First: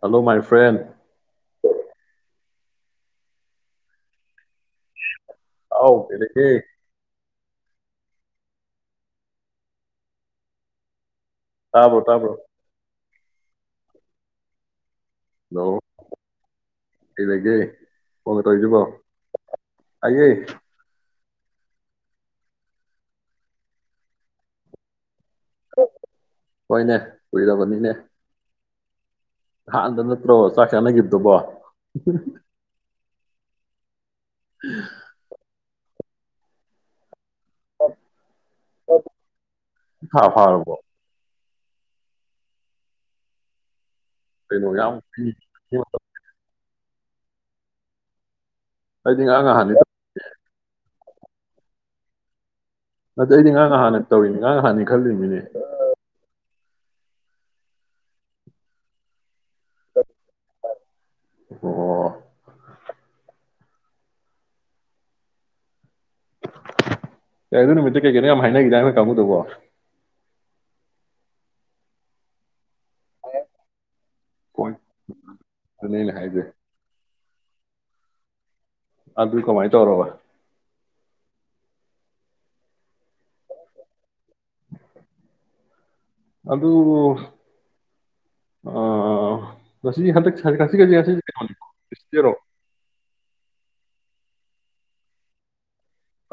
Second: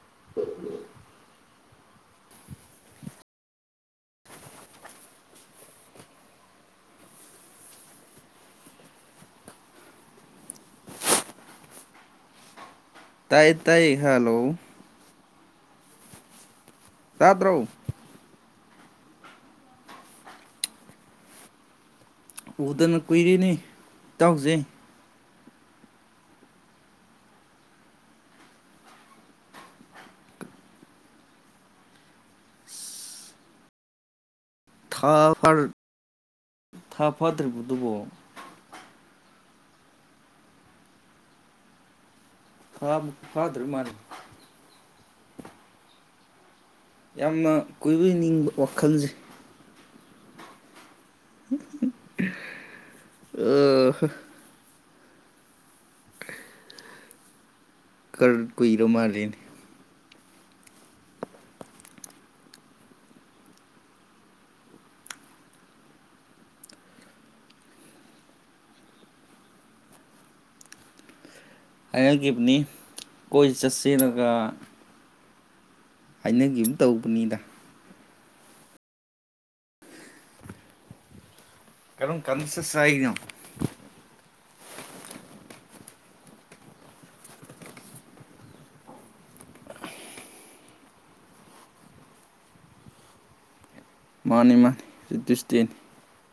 hello my friend how ꯀꯦꯔ ꯇꯥꯕꯣ ꯇꯥꯕ꯭ꯔꯣ ꯇꯥꯏ ꯇꯥꯏ ꯍꯂꯣ ꯑꯎ ꯏꯗꯒꯤꯦ ꯇꯥꯗ꯭ꯔꯣ ꯇꯣꯏꯖꯕ ꯑꯦ ꯎꯗꯅ ꯀꯨꯏꯔꯤꯅꯤ ꯏꯇꯥꯎꯖꯩ ꯍꯣꯏꯅꯦ ꯀꯨꯏꯔꯕꯅꯤꯅꯦ ꯍꯗ ꯅꯠꯇ꯭ꯔꯣ ꯆꯥ ꯅꯒꯤꯗꯨꯣꯕ ꯎ ꯊꯥ ꯐꯥꯗ꯭ꯔꯤꯕꯨ ꯗꯕꯣ ꯍ ꯐꯥꯎꯔꯕꯣ ꯐꯕ ꯐꯥꯗꯔ ꯃꯥꯅꯤ ꯀꯩꯅꯩꯅ ꯌꯥꯝ ꯌꯥꯝꯅ ꯀꯨꯏꯕ ꯅꯤꯡꯕ ꯋꯥꯈꯜꯁꯦ ꯑꯩꯗꯤ ꯉꯍꯥꯡ ꯉꯍꯥꯟꯅꯤ [unintelligible] [unintelligible] ꯑꯗꯨꯗ ꯑꯩꯗꯤ ꯉꯥꯡꯥꯟꯅ ꯇꯧꯔꯤꯅꯤ ꯉꯉꯥꯡ ꯍꯥꯟꯅꯉ ꯈꯜꯃꯤꯅꯦ ꯀꯔ ꯀꯏꯔꯣ ꯃꯥꯔꯗꯅꯤ ꯑꯣ ꯌꯥ ꯑꯗꯨ ꯅꯨꯃꯤꯠꯇ ꯀꯩꯀꯩꯅꯣ ꯌꯥꯝ ꯍꯥꯏꯅꯈꯤꯗ ꯅꯪꯅ ꯀꯥꯡꯃꯨ ꯇꯧꯕꯣ ꯑꯅꯜꯒꯤꯞꯅꯤ ꯀꯣꯏ ꯆꯠꯁꯤꯔꯒ ꯑꯗꯨꯅꯦ ꯍꯥꯏꯁꯦ ꯑꯩꯅ ꯀꯔꯤꯝ ꯇꯧꯕꯅꯤꯗ ꯑ ꯑꯗꯨꯜꯀꯣ ꯃꯥꯥꯏ ꯇꯔꯣꯕ ꯀꯝ ꯀꯟꯁ ꯁꯍꯤꯗ ꯑꯗꯨ ꯉꯁꯤ ꯍꯟꯗꯛ ꯉꯁꯤ ꯈꯁꯤ ꯉꯁꯤ ꯀꯩꯅꯣꯅꯤꯣꯔꯣ ꯃꯥꯅꯤ ꯏꯃ ꯔꯤꯇꯁꯇꯦꯟ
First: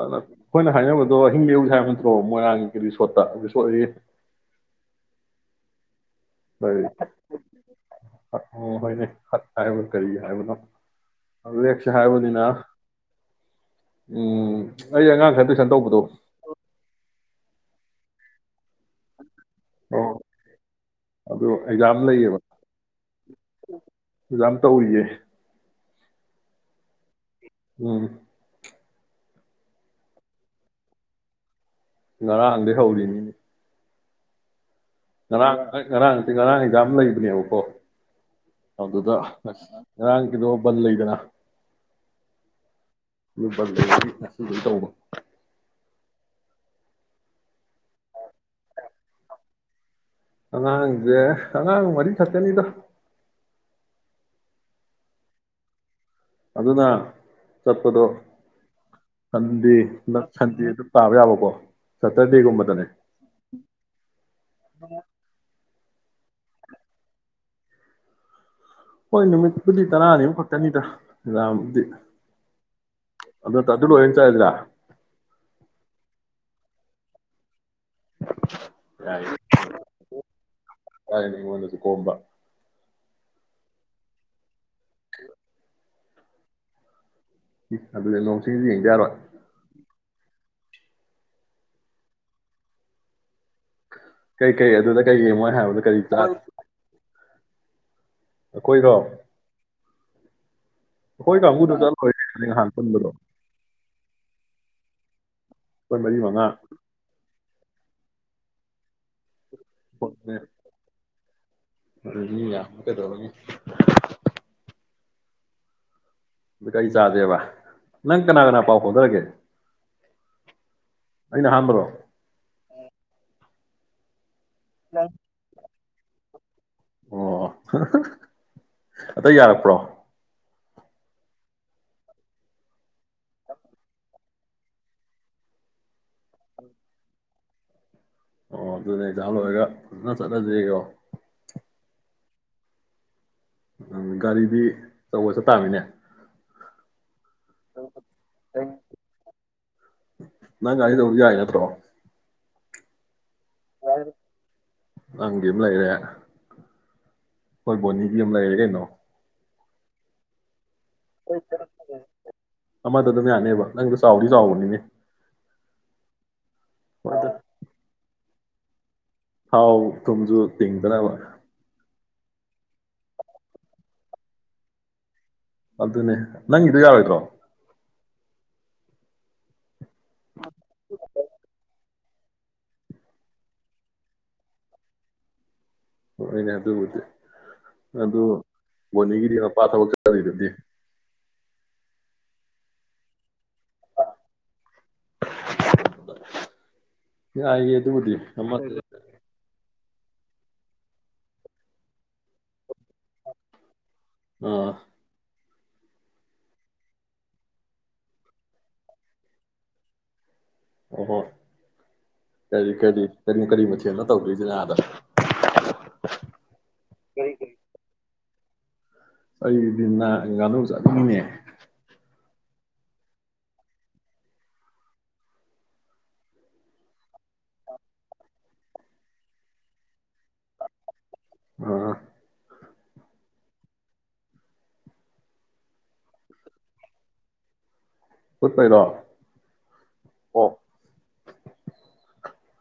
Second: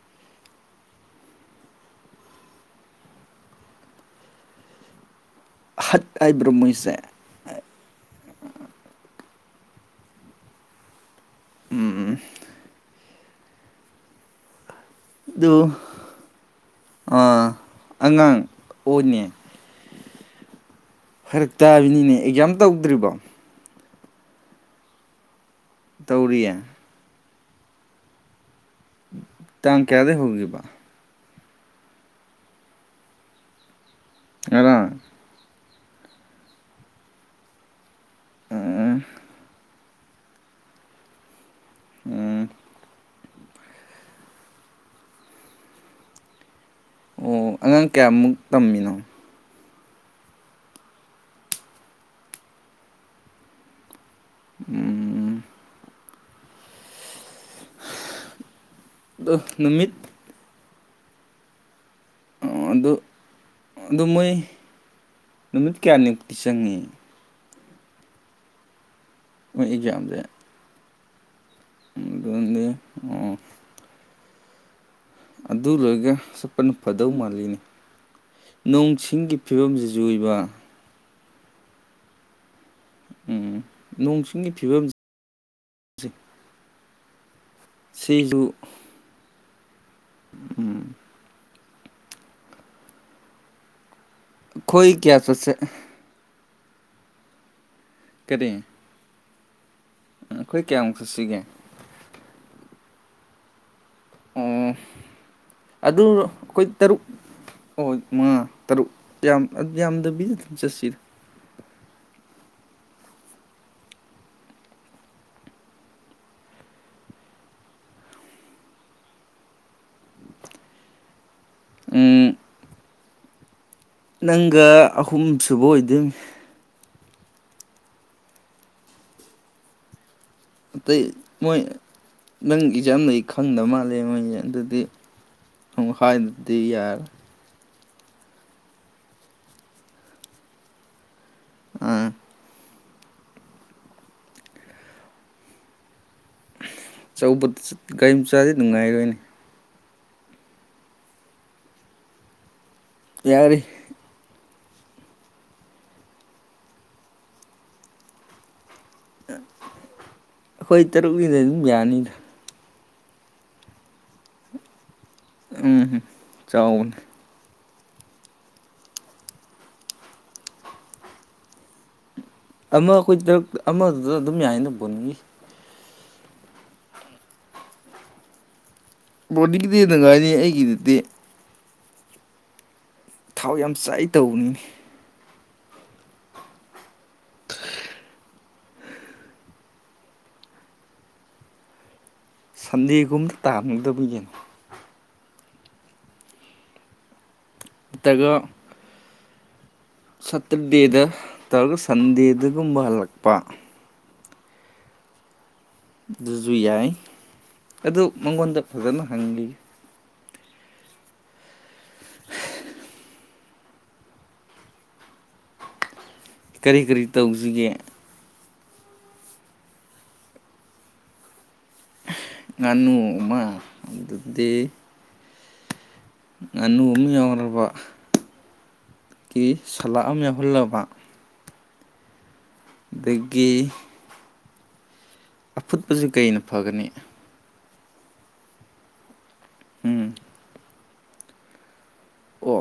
ꯑꯗꯨꯅ ꯑꯩꯈꯣꯏꯅ ꯍꯥꯏꯅꯕꯗꯣ ꯍꯤꯡꯡꯂꯧꯁꯦ ꯍꯥꯏꯕ ꯅꯠꯇ꯭ꯔꯣ ꯃꯣꯏꯔꯥꯡꯒꯤꯒꯤ ꯔꯤꯁꯣꯠꯇ ꯔꯤꯁꯣꯠꯏ ꯍꯠ ꯑꯩꯥꯏꯕ꯭ꯔꯣꯃꯨꯣꯏ ꯁꯦ ꯍꯠ ꯎ ꯍꯣꯏꯅꯦ ꯐꯠ ꯍꯥꯏꯕꯣ ꯀꯔꯤ ꯍꯥꯏꯕꯅꯣ ꯑꯗꯨ ꯂꯦꯛꯁꯦ ꯎꯝ ꯍꯥꯏꯕꯅꯤꯅ ꯎꯝ ꯑꯩ ꯑꯉꯥꯡ ꯈꯔ ꯑꯗꯨ ꯇꯨꯏꯁꯟ ꯇꯧꯕꯗꯣ ꯑꯥ ꯑꯉꯥꯡ ꯑꯣꯅꯦ ꯑ ꯐꯔꯛ ꯇꯥꯕꯅꯤꯅꯦ ꯑꯦꯛꯖꯥꯝ ꯇꯧꯗ꯭ꯔꯤꯕꯣ ꯖꯝ ꯇꯧꯦ ꯇꯧꯔꯤꯌꯥ ꯎꯝ ꯇꯥꯡ ꯀꯌꯥꯗ ꯍꯒꯦ ꯄꯕꯥ ꯉꯔꯥꯡꯗꯒꯤꯩ ꯍꯧꯔꯤꯅꯤꯅꯦ ꯑꯗ ꯉꯔꯥꯡ ꯉꯔꯥꯡ ꯉꯔꯥꯡ ꯍꯖꯝ ꯂꯩꯕꯅꯦꯕꯀꯣ ꯎꯝ ꯑꯗꯨꯗ ꯑꯁ ꯉꯔꯥꯡꯒꯤꯗꯣ ꯕꯟ ꯂꯩꯗꯅ ꯎꯝ ꯑꯗꯨ ꯇ ꯑꯣ ꯑꯉꯥꯡ ꯀꯌꯥꯃꯨꯛ ꯇꯝꯃꯤꯅꯣ ꯑꯉꯥꯡꯁꯦ ꯑꯉꯥꯡ ꯃꯔꯤ ꯁꯛꯇꯅꯤꯗꯣ ꯎꯝ ꯑꯗꯨꯅ ꯆꯠꯄꯗꯣ ꯑꯗꯨ ꯊꯟꯗꯤ ꯅꯨꯃꯤꯠ ꯑꯗꯨ ꯇꯥꯕ ꯌꯥꯕꯀꯣ ꯆꯠ ꯑꯗꯨꯗ ꯑꯗꯨ ꯃꯣꯏ ꯅꯨꯃꯤ ꯀꯌꯥꯅꯤꯃꯨꯛꯇꯤ ꯆꯪꯏ ꯍꯣꯏ ꯃꯣꯏ ꯅꯨꯃꯤꯠꯄꯨꯗꯤ ꯑꯦꯛꯖꯥꯝꯁꯦ ꯇꯔꯥꯅꯤꯃ ꯈꯛꯇꯅꯤꯗꯥ ꯗꯤ ꯑꯗꯨꯅꯦ ꯑꯣ ꯑꯗꯨ ꯑꯗꯨꯣꯏꯅ ꯆꯂꯗ꯭ꯔꯥ ꯑꯗꯨ ꯂꯣꯏꯒ ꯁꯄꯅ ꯐꯗꯧ ꯃꯥꯜꯂꯤꯅꯤ ꯅꯣꯡ ꯆꯤꯡ ꯐꯤꯕꯝꯁꯤ ꯆꯨꯏꯕ ꯇꯥꯏꯅꯤ ꯑꯣꯏꯟꯅꯁꯨ ꯀꯣꯝꯕ ꯎꯝ ꯅꯣꯡ ꯆꯤꯡꯒꯤ ꯐꯤꯕꯝ ꯀ ꯭ꯌꯨꯖꯤꯛ ꯑꯗꯨꯗꯤ ꯅꯣꯡ ꯆꯤꯡꯗꯤ ꯌꯦꯡꯗꯤ ꯌꯥꯔꯣꯏ ꯎꯝ ꯀꯩꯀꯩ ꯑꯩꯈꯣꯏ ꯑꯗꯨꯗ ꯀꯩ ꯀꯌꯥ ꯌꯦꯡꯉꯣ ꯆꯠꯁꯦ ꯍꯥꯏꯕꯗ ꯀꯔꯤ ꯆꯥ ꯀꯔꯤ ꯑꯩꯈꯣꯏꯔꯣ ꯑꯩꯈꯣꯏ ꯀꯌꯥꯃꯨꯛ ꯍꯣꯏ ꯆꯠꯁꯤꯒꯦ ꯇꯝ ꯍꯗꯖꯜ ꯑꯣꯏ ꯍꯥꯟ ꯆꯗꯅꯣ ꯑꯣ ꯑꯗꯨ ꯃꯔꯤ ꯃꯉꯥ ꯑꯩꯈꯣꯏ ꯇꯔꯨꯛ ꯑꯣ ꯃꯉꯥ ꯇꯔꯨꯛ ꯌꯥꯝꯌꯥꯝ ꯑꯗꯤ ꯑ ꯑꯃꯗꯕꯤ ꯆꯁꯤꯔ ꯌꯥ ꯀꯦꯗꯧꯒꯦ ꯑ ꯀꯔꯤ ꯆꯥꯗꯦꯕ ꯅꯪ ꯀꯅꯥ ꯀꯅꯥ ꯄꯥꯎ ꯐꯥꯎꯅꯔꯒꯦ ꯑꯩꯅ ꯑꯍꯥꯟꯕꯗꯣ ꯎꯝ ꯅꯪꯒ ꯑꯍꯨꯝꯁꯨꯨꯕ ꯑꯣꯏ ꯑꯗꯨꯝ ꯑꯣ ꯑꯇ ꯌꯥꯔꯛꯄ꯭ꯔꯣ ꯑꯇꯩ ꯃꯣꯏ ꯅꯪ ꯑꯦꯛꯖꯥꯝꯗ ꯈꯪꯗꯕ ꯃꯥꯜꯂꯦ ꯃꯣꯏꯁꯦ ꯑꯗꯨꯗꯤ ꯍꯥꯏꯗꯗꯤ ꯌꯥꯔꯦ ꯑꯣ ꯑꯗꯨꯅꯦ ꯅꯍꯥꯟ ꯑꯣꯏꯔꯒ ꯐꯖꯅ ꯆꯠꯅꯗ꯭ꯔꯤꯀꯣ ꯑ ꯎ ꯒꯥꯔꯤꯗꯤ ꯑꯆꯧꯕ ꯆꯠ ꯇꯥꯃꯤꯅꯦ [unintelligible] ꯑꯆꯧꯕꯗ ꯒꯥꯔꯤꯝꯆꯥꯗꯤ ꯅꯨꯡꯉꯥꯏꯔꯣꯏꯅꯤ ꯅꯪ ꯒꯥꯔꯤꯗꯧꯗꯤ ꯌꯥꯏ ꯅꯠꯇ꯭ꯔꯣ ꯌꯥꯔꯤ ꯅꯪꯒꯤ ꯑꯃ ꯂꯩꯔꯦ ꯍꯣꯏ ꯕꯣꯅꯤꯒꯤ ꯑꯃ ꯂꯩꯔꯦ ꯀꯩꯅꯣ [unintelligible] ꯑꯩꯈꯣꯏ ꯇꯔꯨꯛꯀꯤꯗ ꯑꯗꯨꯝ ꯌꯥꯅꯤꯗ ꯑꯃꯗ ꯑꯗꯨꯝ ꯌꯥꯅꯦꯕ ꯅꯪꯗ ꯆꯥꯎꯗꯤ ꯆꯥꯎꯕꯅꯤꯅꯦ ꯎꯝꯝ ꯆꯥꯎꯋꯟ ꯍꯥꯎ ꯊꯨꯝꯁꯨ ꯇꯤꯡꯗꯅꯕ ꯑꯃ ꯑꯩꯈꯣꯏ ꯇ ꯑꯃꯗꯨꯗ ꯑꯗꯨꯝ ꯌꯥꯏꯅ ꯄꯨꯟꯒꯤ ꯑꯗꯨꯅꯦ ꯅꯪꯒꯤꯗꯣ ꯌꯥꯔꯣꯏꯗ꯭ꯔꯣ ꯣꯗꯤꯒꯤ ꯑꯗꯨꯗꯤꯗꯉꯥꯏꯅꯤ ꯑꯩꯒꯤꯗꯗꯤ ꯊꯥꯎ ꯌꯥꯝ ꯆꯥꯏ ꯇꯧꯕꯅꯤꯅꯦ ꯍꯣꯏꯅꯦ ꯑꯗꯨꯕꯨꯗꯤ ꯑꯗꯨ ꯕꯣꯅꯤꯒꯤꯗꯤ ꯃꯄꯥ ꯊꯕꯛ ꯆꯔꯤꯗꯗꯤ ꯁꯟꯗꯦꯒꯨꯝꯗ ꯇꯥꯅꯤꯡꯗꯕꯒꯤꯅ [unintelligible] ꯑꯗꯨꯕꯨꯗꯤ ꯅꯠꯇ꯭ꯔꯒ ꯁꯇꯔꯗꯦꯗ ꯇꯧꯔꯒ ꯁꯟꯗꯦꯗꯒꯨꯝꯕ ꯍꯜꯂꯛꯄ ꯑ ꯑꯗꯨꯁꯨ ꯌꯥꯏ ꯑꯗꯨ ꯃꯉꯣꯟꯗ ꯐꯖꯅ ꯍꯪꯈꯤ ꯑꯍꯣ ꯀꯔꯤ ꯀꯔꯤ ꯀꯔꯤꯣ ꯀꯔꯤ ꯃꯊꯦꯜꯅ ꯇꯧꯗꯣꯏꯁꯦ ꯉꯥꯗ ꯀꯔꯤ ꯀꯔꯤ ꯇꯧꯁꯤꯒꯦ ꯑꯩ ꯃꯤꯅ ꯉꯗꯣꯛ ꯆꯠꯀꯅꯤꯡꯅꯦ ꯉꯥꯅꯨꯃ ꯑꯗꯨꯗꯤ ꯉꯟꯅꯨ ꯎꯃꯤ ꯌꯥꯎ꯭ꯔꯔꯕ ꯀꯤ ꯁꯂꯥ ꯑꯃ ꯌꯥꯎꯍꯜꯂꯕ ꯑꯥ ꯗꯒꯤ ꯑꯐꯨꯠꯄꯁꯤ ꯀꯩꯅ ꯐꯒꯅꯤ ꯠꯔꯣ ꯎꯝ ꯑꯣ ꯑꯣ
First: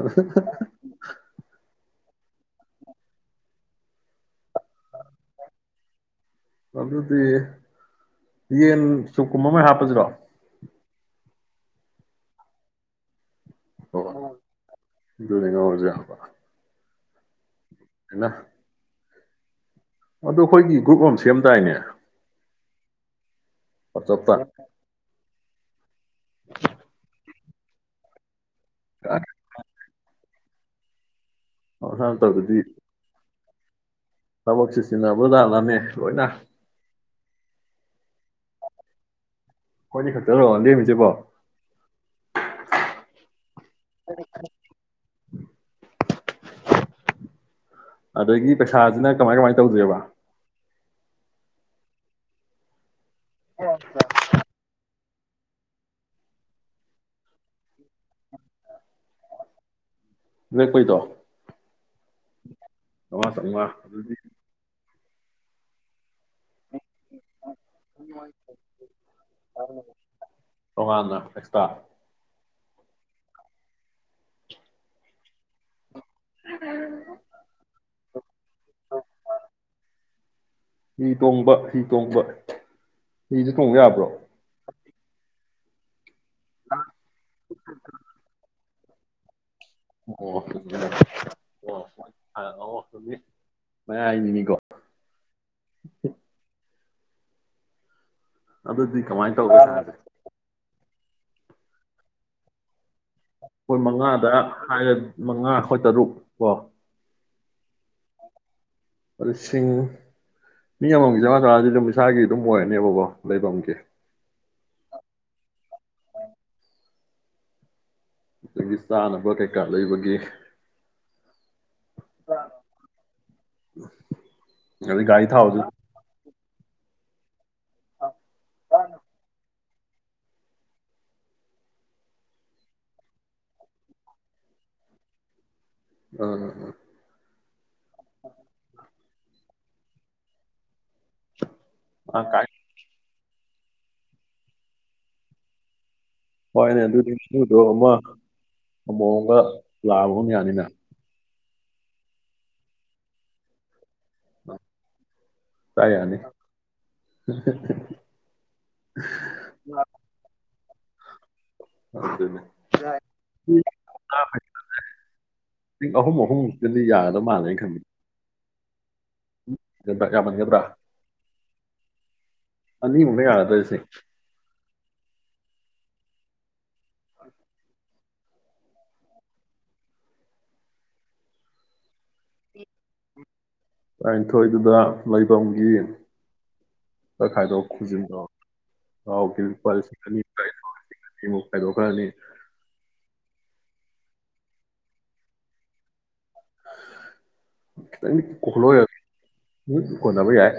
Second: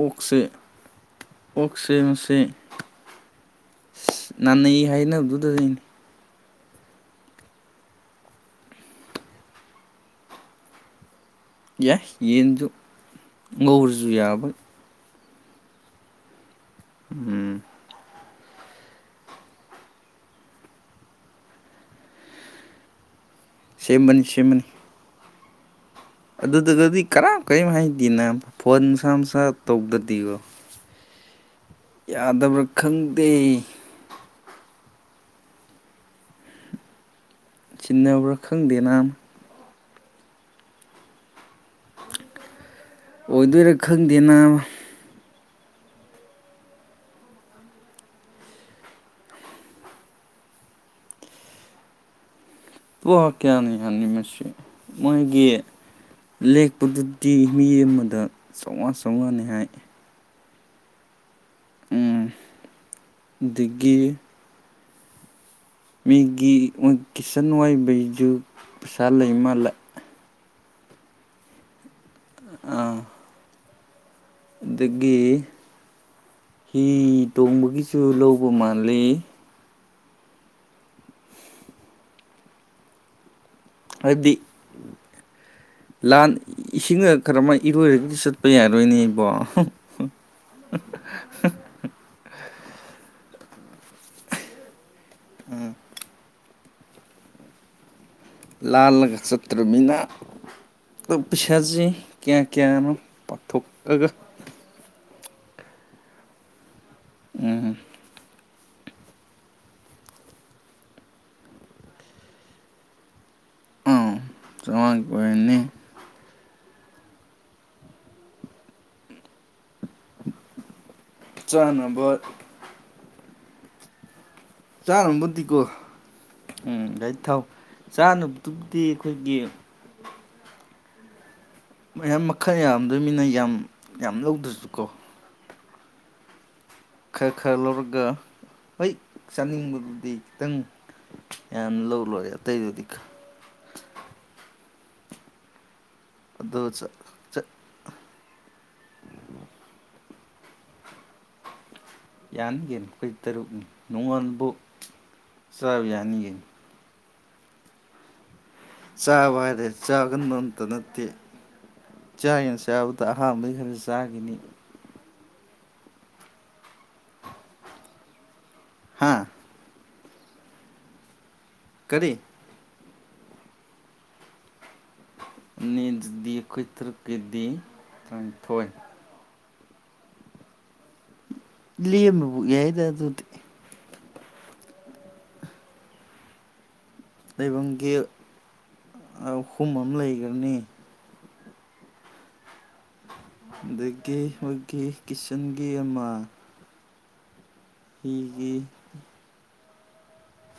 ꯑꯣꯛꯁꯦ ꯑꯣꯛꯁꯦ ꯁ ꯅꯥꯅꯩ ꯍꯥꯏꯅꯕꯗꯨꯗꯅꯤ ꯑꯗꯨꯗꯤ ꯌꯦꯟ ꯆꯨꯞꯀꯨꯝꯕ ꯑꯃ ꯍꯥꯞꯄꯁꯤꯔꯣ ꯌꯥ ꯌꯦꯁꯨꯨ ꯉꯧꯔꯖꯨ ꯌꯥꯕꯣꯏ ꯑꯗꯨꯉꯩ ꯉꯧꯔꯖꯨ ꯌꯕꯥ ꯎꯝ [unintelligible] ꯑꯗ ꯑꯩꯈꯣꯏꯒꯤ ꯒ꯭ꯔꯨꯞ ꯑꯃ ꯁꯦꯝꯗꯥꯏꯅꯦ ꯁꯦꯝꯕꯅꯤ ꯋꯥꯆꯞꯇ ꯁꯦꯝꯕꯅꯤ ꯑꯗꯨ ꯑꯗꯨ ꯑꯗꯨꯒ ꯀꯥ ꯀꯣꯏ ꯃꯍꯥꯏꯗꯤꯅ ꯐꯣꯟ ꯃꯁꯥ ꯃꯥꯁꯥ ꯇꯧꯗꯗꯤꯕ ꯃꯁꯥꯅ ꯌꯥꯗꯕ꯭ꯔꯥ ꯈꯪꯗꯦ ꯊꯕꯛ ꯁꯤꯖꯤꯟꯅꯕ ꯂꯛꯂꯅꯦ ꯂꯣꯏꯅ ꯁꯤꯅꯕꯕ꯭ꯔꯥ ꯈꯪꯗꯦꯅ ꯈꯣꯏꯅꯦ ꯈꯛꯇꯔꯣ ꯂꯦꯝꯃꯤꯁꯤꯕꯣ ꯑꯣꯏꯗꯣꯏꯔꯥ ꯈꯪꯗꯦꯅ ꯑꯗꯒꯤ ꯄꯩꯁꯥꯁꯤꯅ ꯀꯃꯥꯏ ꯀꯃꯥꯏꯅ ꯇꯧꯗꯣꯏꯦꯕ [unintelligible] ꯃꯣꯏꯒꯤ ꯂꯦꯛꯄꯗꯨꯗꯤ ꯃꯤ ꯑꯃꯗ ꯆꯥꯝꯃꯉꯥ ꯆꯥꯝꯃꯉꯥꯅꯤ ꯍꯥꯏ ꯂꯦꯛꯄꯩꯗꯣ ꯎꯝ ꯆꯪꯑꯋꯥ ꯑꯗꯒꯤ ꯃꯤꯒꯤ ꯀꯤꯆꯟ ꯋꯥꯏꯕꯩꯖꯨ ꯄꯩꯁꯥ ꯂꯩ ꯃꯥꯜꯂꯦ ꯇꯣꯉꯥꯟꯅ ꯑꯦꯛꯁꯇ꯭ꯔꯥ ꯑꯥ ꯑꯗꯒꯤ ꯍꯤ ꯇꯣꯡꯕꯒꯤꯁꯨ ꯂꯧꯕ ꯃꯥꯜꯂꯤ ꯍꯤ ꯇꯣꯡꯕ ꯍꯤ ꯇꯣꯡꯕ ꯍꯤꯁꯨ ꯇꯣꯡ ꯌꯥꯕ꯭ꯔꯣ ꯍꯥꯏꯕꯗꯤ ꯂꯥꯟ ꯏꯁꯤꯡ ꯈꯔ ꯑꯃ ꯏꯔꯣꯏꯔꯒꯗꯤ ꯆꯠꯄ ꯌꯥꯅꯤ ꯑꯗꯨꯏꯅꯤꯕ ꯑꯣ ꯑꯣ ꯃꯤ ꯃ ꯍꯥꯏꯅꯤꯅꯤꯀꯣ [unintelligible] ꯑꯗꯨꯗꯤ ꯂꯥꯜꯂꯒ ꯀꯃꯥꯏꯅ ꯇꯧꯕ ꯄꯩꯁꯥꯁꯦ ꯆꯠꯇ꯭ꯔꯃꯤꯅ ꯄꯩꯁꯥꯁꯦ ꯀꯌꯥ ꯀꯌꯥꯅꯣ ꯑꯩꯈꯣꯏ ꯄꯥꯊꯣꯛꯑꯒ ꯃꯉꯥꯗ ꯍꯥꯏ ꯃꯉꯥ ꯈꯣꯏ ꯇꯔꯨꯛ ꯀꯣ ꯎꯝ ꯂꯤꯁꯤꯡ ꯃꯤ ꯑꯃꯃꯝꯒꯤ ꯆꯥꯝꯃꯉꯥ ꯆꯥꯝꯃꯉꯥꯗꯤ ꯑꯗꯨꯝ ꯏꯁꯥꯒꯤ ꯑꯗꯨꯝ ꯑꯣꯏꯔꯅꯦꯕꯀꯣ ꯂꯩꯕꯝꯒꯤ ꯆꯃ ꯀꯣꯏꯅꯤ [unintelligible] ꯀꯥꯔꯠ ꯂꯩꯕꯒꯤ ꯆꯥꯅꯝ ꯕꯔꯠ ꯎꯝ [inaudible] ꯆꯥꯔꯝꯕꯨꯗꯤ ꯒꯣ ꯎꯝ ꯑꯩ ꯊꯥꯎ ꯆꯥꯅꯝꯗꯨꯕꯨꯗꯤ ꯈꯣꯏꯒꯤ ꯃꯌꯥꯝ ꯃꯈꯜ ꯌꯥꯝꯗꯣꯏꯃꯤꯅ ꯌꯥꯝ ꯌꯥꯝ ꯂꯧꯗ꯭ꯔꯁ ꯁꯨꯀꯣ ꯑꯥ ꯑꯥ ꯑꯥ ꯑ ꯈꯔ ꯉꯧꯔ [inaudible] ꯒ ꯍꯣꯏ ꯆꯥꯅꯤꯡꯕꯗꯨꯗꯤ ꯈꯤꯇꯪ ꯌꯥꯝꯅ ꯂꯧꯔꯕ ꯑ ꯂꯣꯏꯔꯦ ꯀꯥꯏ ꯑꯇꯩꯩꯗꯨꯗꯤ ꯑꯗꯣ ꯍꯣꯏꯅꯦ ꯑꯗꯨꯗꯤ ꯁꯨꯗ ꯑꯃ ꯑꯃꯣꯝ ꯑꯃ ꯒꯥ ꯂꯥꯕꯥ ꯑꯃ ꯒꯅꯥ ꯌꯥꯅꯤꯅ ꯌꯥꯟꯅꯤ ꯀꯔꯤꯅꯣ ꯑꯩꯈꯣꯏ ꯇꯔꯨꯛꯅꯤ ꯅꯨꯡꯉꯥꯜꯕꯨꯛ ꯆꯥꯕ ꯌꯥꯅꯤ ꯀꯩ ꯅꯣ [inaudible] ꯆꯥꯕ ꯍꯥꯢꯔꯒ ꯆꯥꯒꯟꯕ ꯇ ꯅꯠꯇ ꯑꯗꯨꯅꯦ ꯆꯥꯒꯦꯅ ꯆꯥꯕꯗ ꯑꯍꯥꯟꯕꯩ ꯈꯔ ꯆꯥꯈꯤꯅꯤ ꯄꯤꯡ ꯑꯍꯨꯝ ꯑꯍꯨꯝꯃꯨꯛꯇꯗꯤ ꯌꯥꯒꯗ ꯃꯥꯥꯟꯂꯩ ꯑꯩꯅꯥ ꯈꯟꯕꯗ ꯍꯥ ꯎꯝ ꯕ꯭ꯔꯥ ꯌꯥꯝ ꯃꯥꯟ ꯒꯗꯔꯥ ꯀꯔꯤ ꯑꯅꯤ ꯃꯨꯛꯅ ꯌꯥꯔꯗ ꯂꯤꯁꯤꯡ ꯅꯤꯗꯤ ꯑꯩꯈꯣꯏ ꯇꯥꯔꯨꯛ ꯀꯤ ꯗꯤ ꯇꯔꯥꯅꯤꯊꯣꯏ ꯂꯦꯝꯃꯕꯨ ꯌꯥꯏꯗ ꯑꯗꯨꯗꯤ ꯇꯔꯥꯅꯤꯊꯣꯏꯗꯨꯗ ꯂꯩꯐꯝꯒꯤ ꯇꯥꯈꯥꯏꯗꯣꯛ ꯂꯩꯐꯝꯒꯤ ꯈꯨꯖꯤꯟꯗꯣ ꯑꯍꯨꯝ ꯑꯦꯄꯥꯜ ꯑꯃ ꯂꯤꯁꯤꯡ ꯑꯅꯤ ꯂꯩꯈ꯭ꯔꯅꯤ ꯏꯃꯨ ꯀꯥꯏꯗꯣꯛ ꯈꯔꯥꯅꯤ ꯑꯗꯒꯤ ꯑꯩꯈꯣꯏꯒꯤ ꯀꯤꯆꯟꯒꯤ ꯑꯃ [inaudible] ꯈꯤꯇꯪꯗꯤ ꯍꯤꯒꯤ ꯀꯣꯏꯂꯣ ꯎ ꯀꯣꯟꯅꯕ ꯌꯥꯏ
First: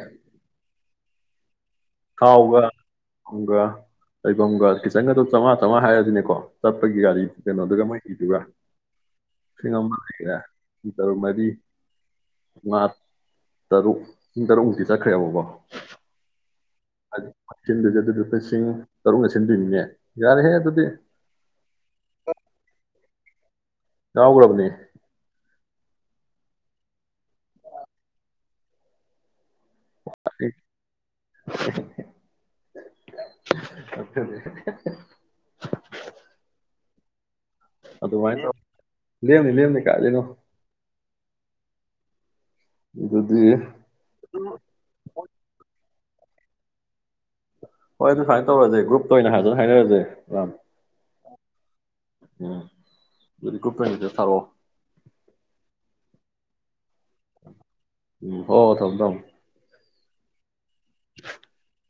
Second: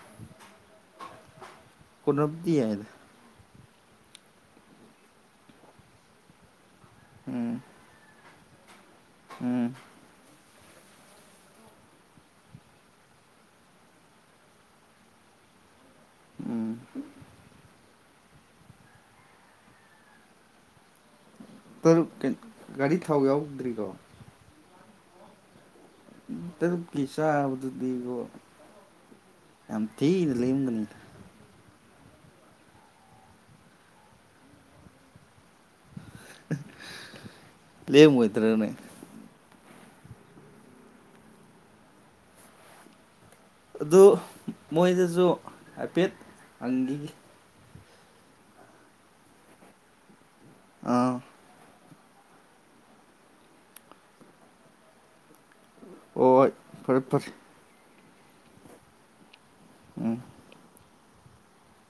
ꯀꯣꯟꯅꯕꯗꯤ ꯊꯥꯎꯒ ꯌꯥꯏꯗ ꯂꯩꯐꯝꯒ ꯀꯤꯆꯟꯒꯗꯣ ꯆꯝꯃꯉꯥ ꯆꯝꯃꯉꯥ ꯍꯥꯏꯔꯁꯤꯅꯦꯀꯣ ꯆꯠꯄꯒꯤ ꯒꯥꯔꯤ ꯎꯝ ꯀꯩꯅꯣ ꯑꯗꯨꯒ ꯃꯥꯏꯤꯗꯨꯒ ꯎꯝ ꯁꯤꯅꯃ ꯍꯥꯏꯔ ꯄꯨꯡ ꯇꯔꯨꯛ ꯃꯔꯤ ꯉꯥ ꯇꯔꯨꯛ ꯄꯨꯡ ꯇꯔꯨꯛꯃꯨꯛꯇꯤ ꯆꯠꯈ꯭ꯔꯦꯕꯀꯣ ꯎꯝ ꯍꯥꯏꯗꯤ ꯁꯤꯟꯗꯣꯏꯁꯦ ꯑꯗꯨꯗꯤ ꯂꯨꯄꯥ ꯂꯤꯁꯤꯡ ꯇꯔꯨꯛꯅ ꯁꯤꯟꯗꯣꯏꯅꯤꯅꯦ ꯌꯥꯔꯍꯦ ꯑꯗꯨꯗꯤ ꯇꯔꯨꯛ ꯒꯥꯔꯤ ꯊꯥꯎ ꯌꯥꯎꯗ꯭ꯔꯤ ꯌꯥꯎꯒ꯭ꯔꯕꯅꯦ ꯇꯔꯨꯛ ꯀꯤ ꯆꯥꯕꯥ ꯗꯨ ꯗꯤ ꯏꯕꯣ ꯌꯥꯝ ꯊꯤꯅ ꯂꯦꯝꯒꯅꯤ ꯑ [inaudible] ꯑꯗꯨ ꯂꯦꯝꯃꯣꯏꯗ꯭ꯔꯅꯦ ꯂꯝꯅꯤ ꯂꯝꯅꯤ ꯀꯥꯏꯗꯩꯅꯣ ꯎꯝ ꯑꯗꯨ ꯃꯣꯏꯗꯁꯨ ꯍꯥꯏꯐꯦꯠ ꯑꯪꯒꯤ ꯍꯣꯏ ꯑꯗꯨ ꯁꯃꯥꯏꯅ ꯇꯧꯔꯁꯦ ꯒ꯭ꯔꯨꯞꯇ ꯑꯣꯏꯅ ꯐꯖꯅ ꯍꯥꯏꯅꯔꯁꯦ ꯔꯥꯝ ꯑ ꯎꯝ ꯑꯗꯨꯗꯤ ꯒ꯭ꯔꯨꯞꯇ ꯑꫭꯏꯅ ꯃꯦꯁꯦꯁ ꯊꯔꯛꯑꯣ ꯍꫭꯏ ꯐꯔꯦ ꯐꯔꯦ ꯎꯝ ꯍꯣ ꯍꫭ ꯊꯝꯃꫭ ꯊꯝ ꯎꯝ [inaudible]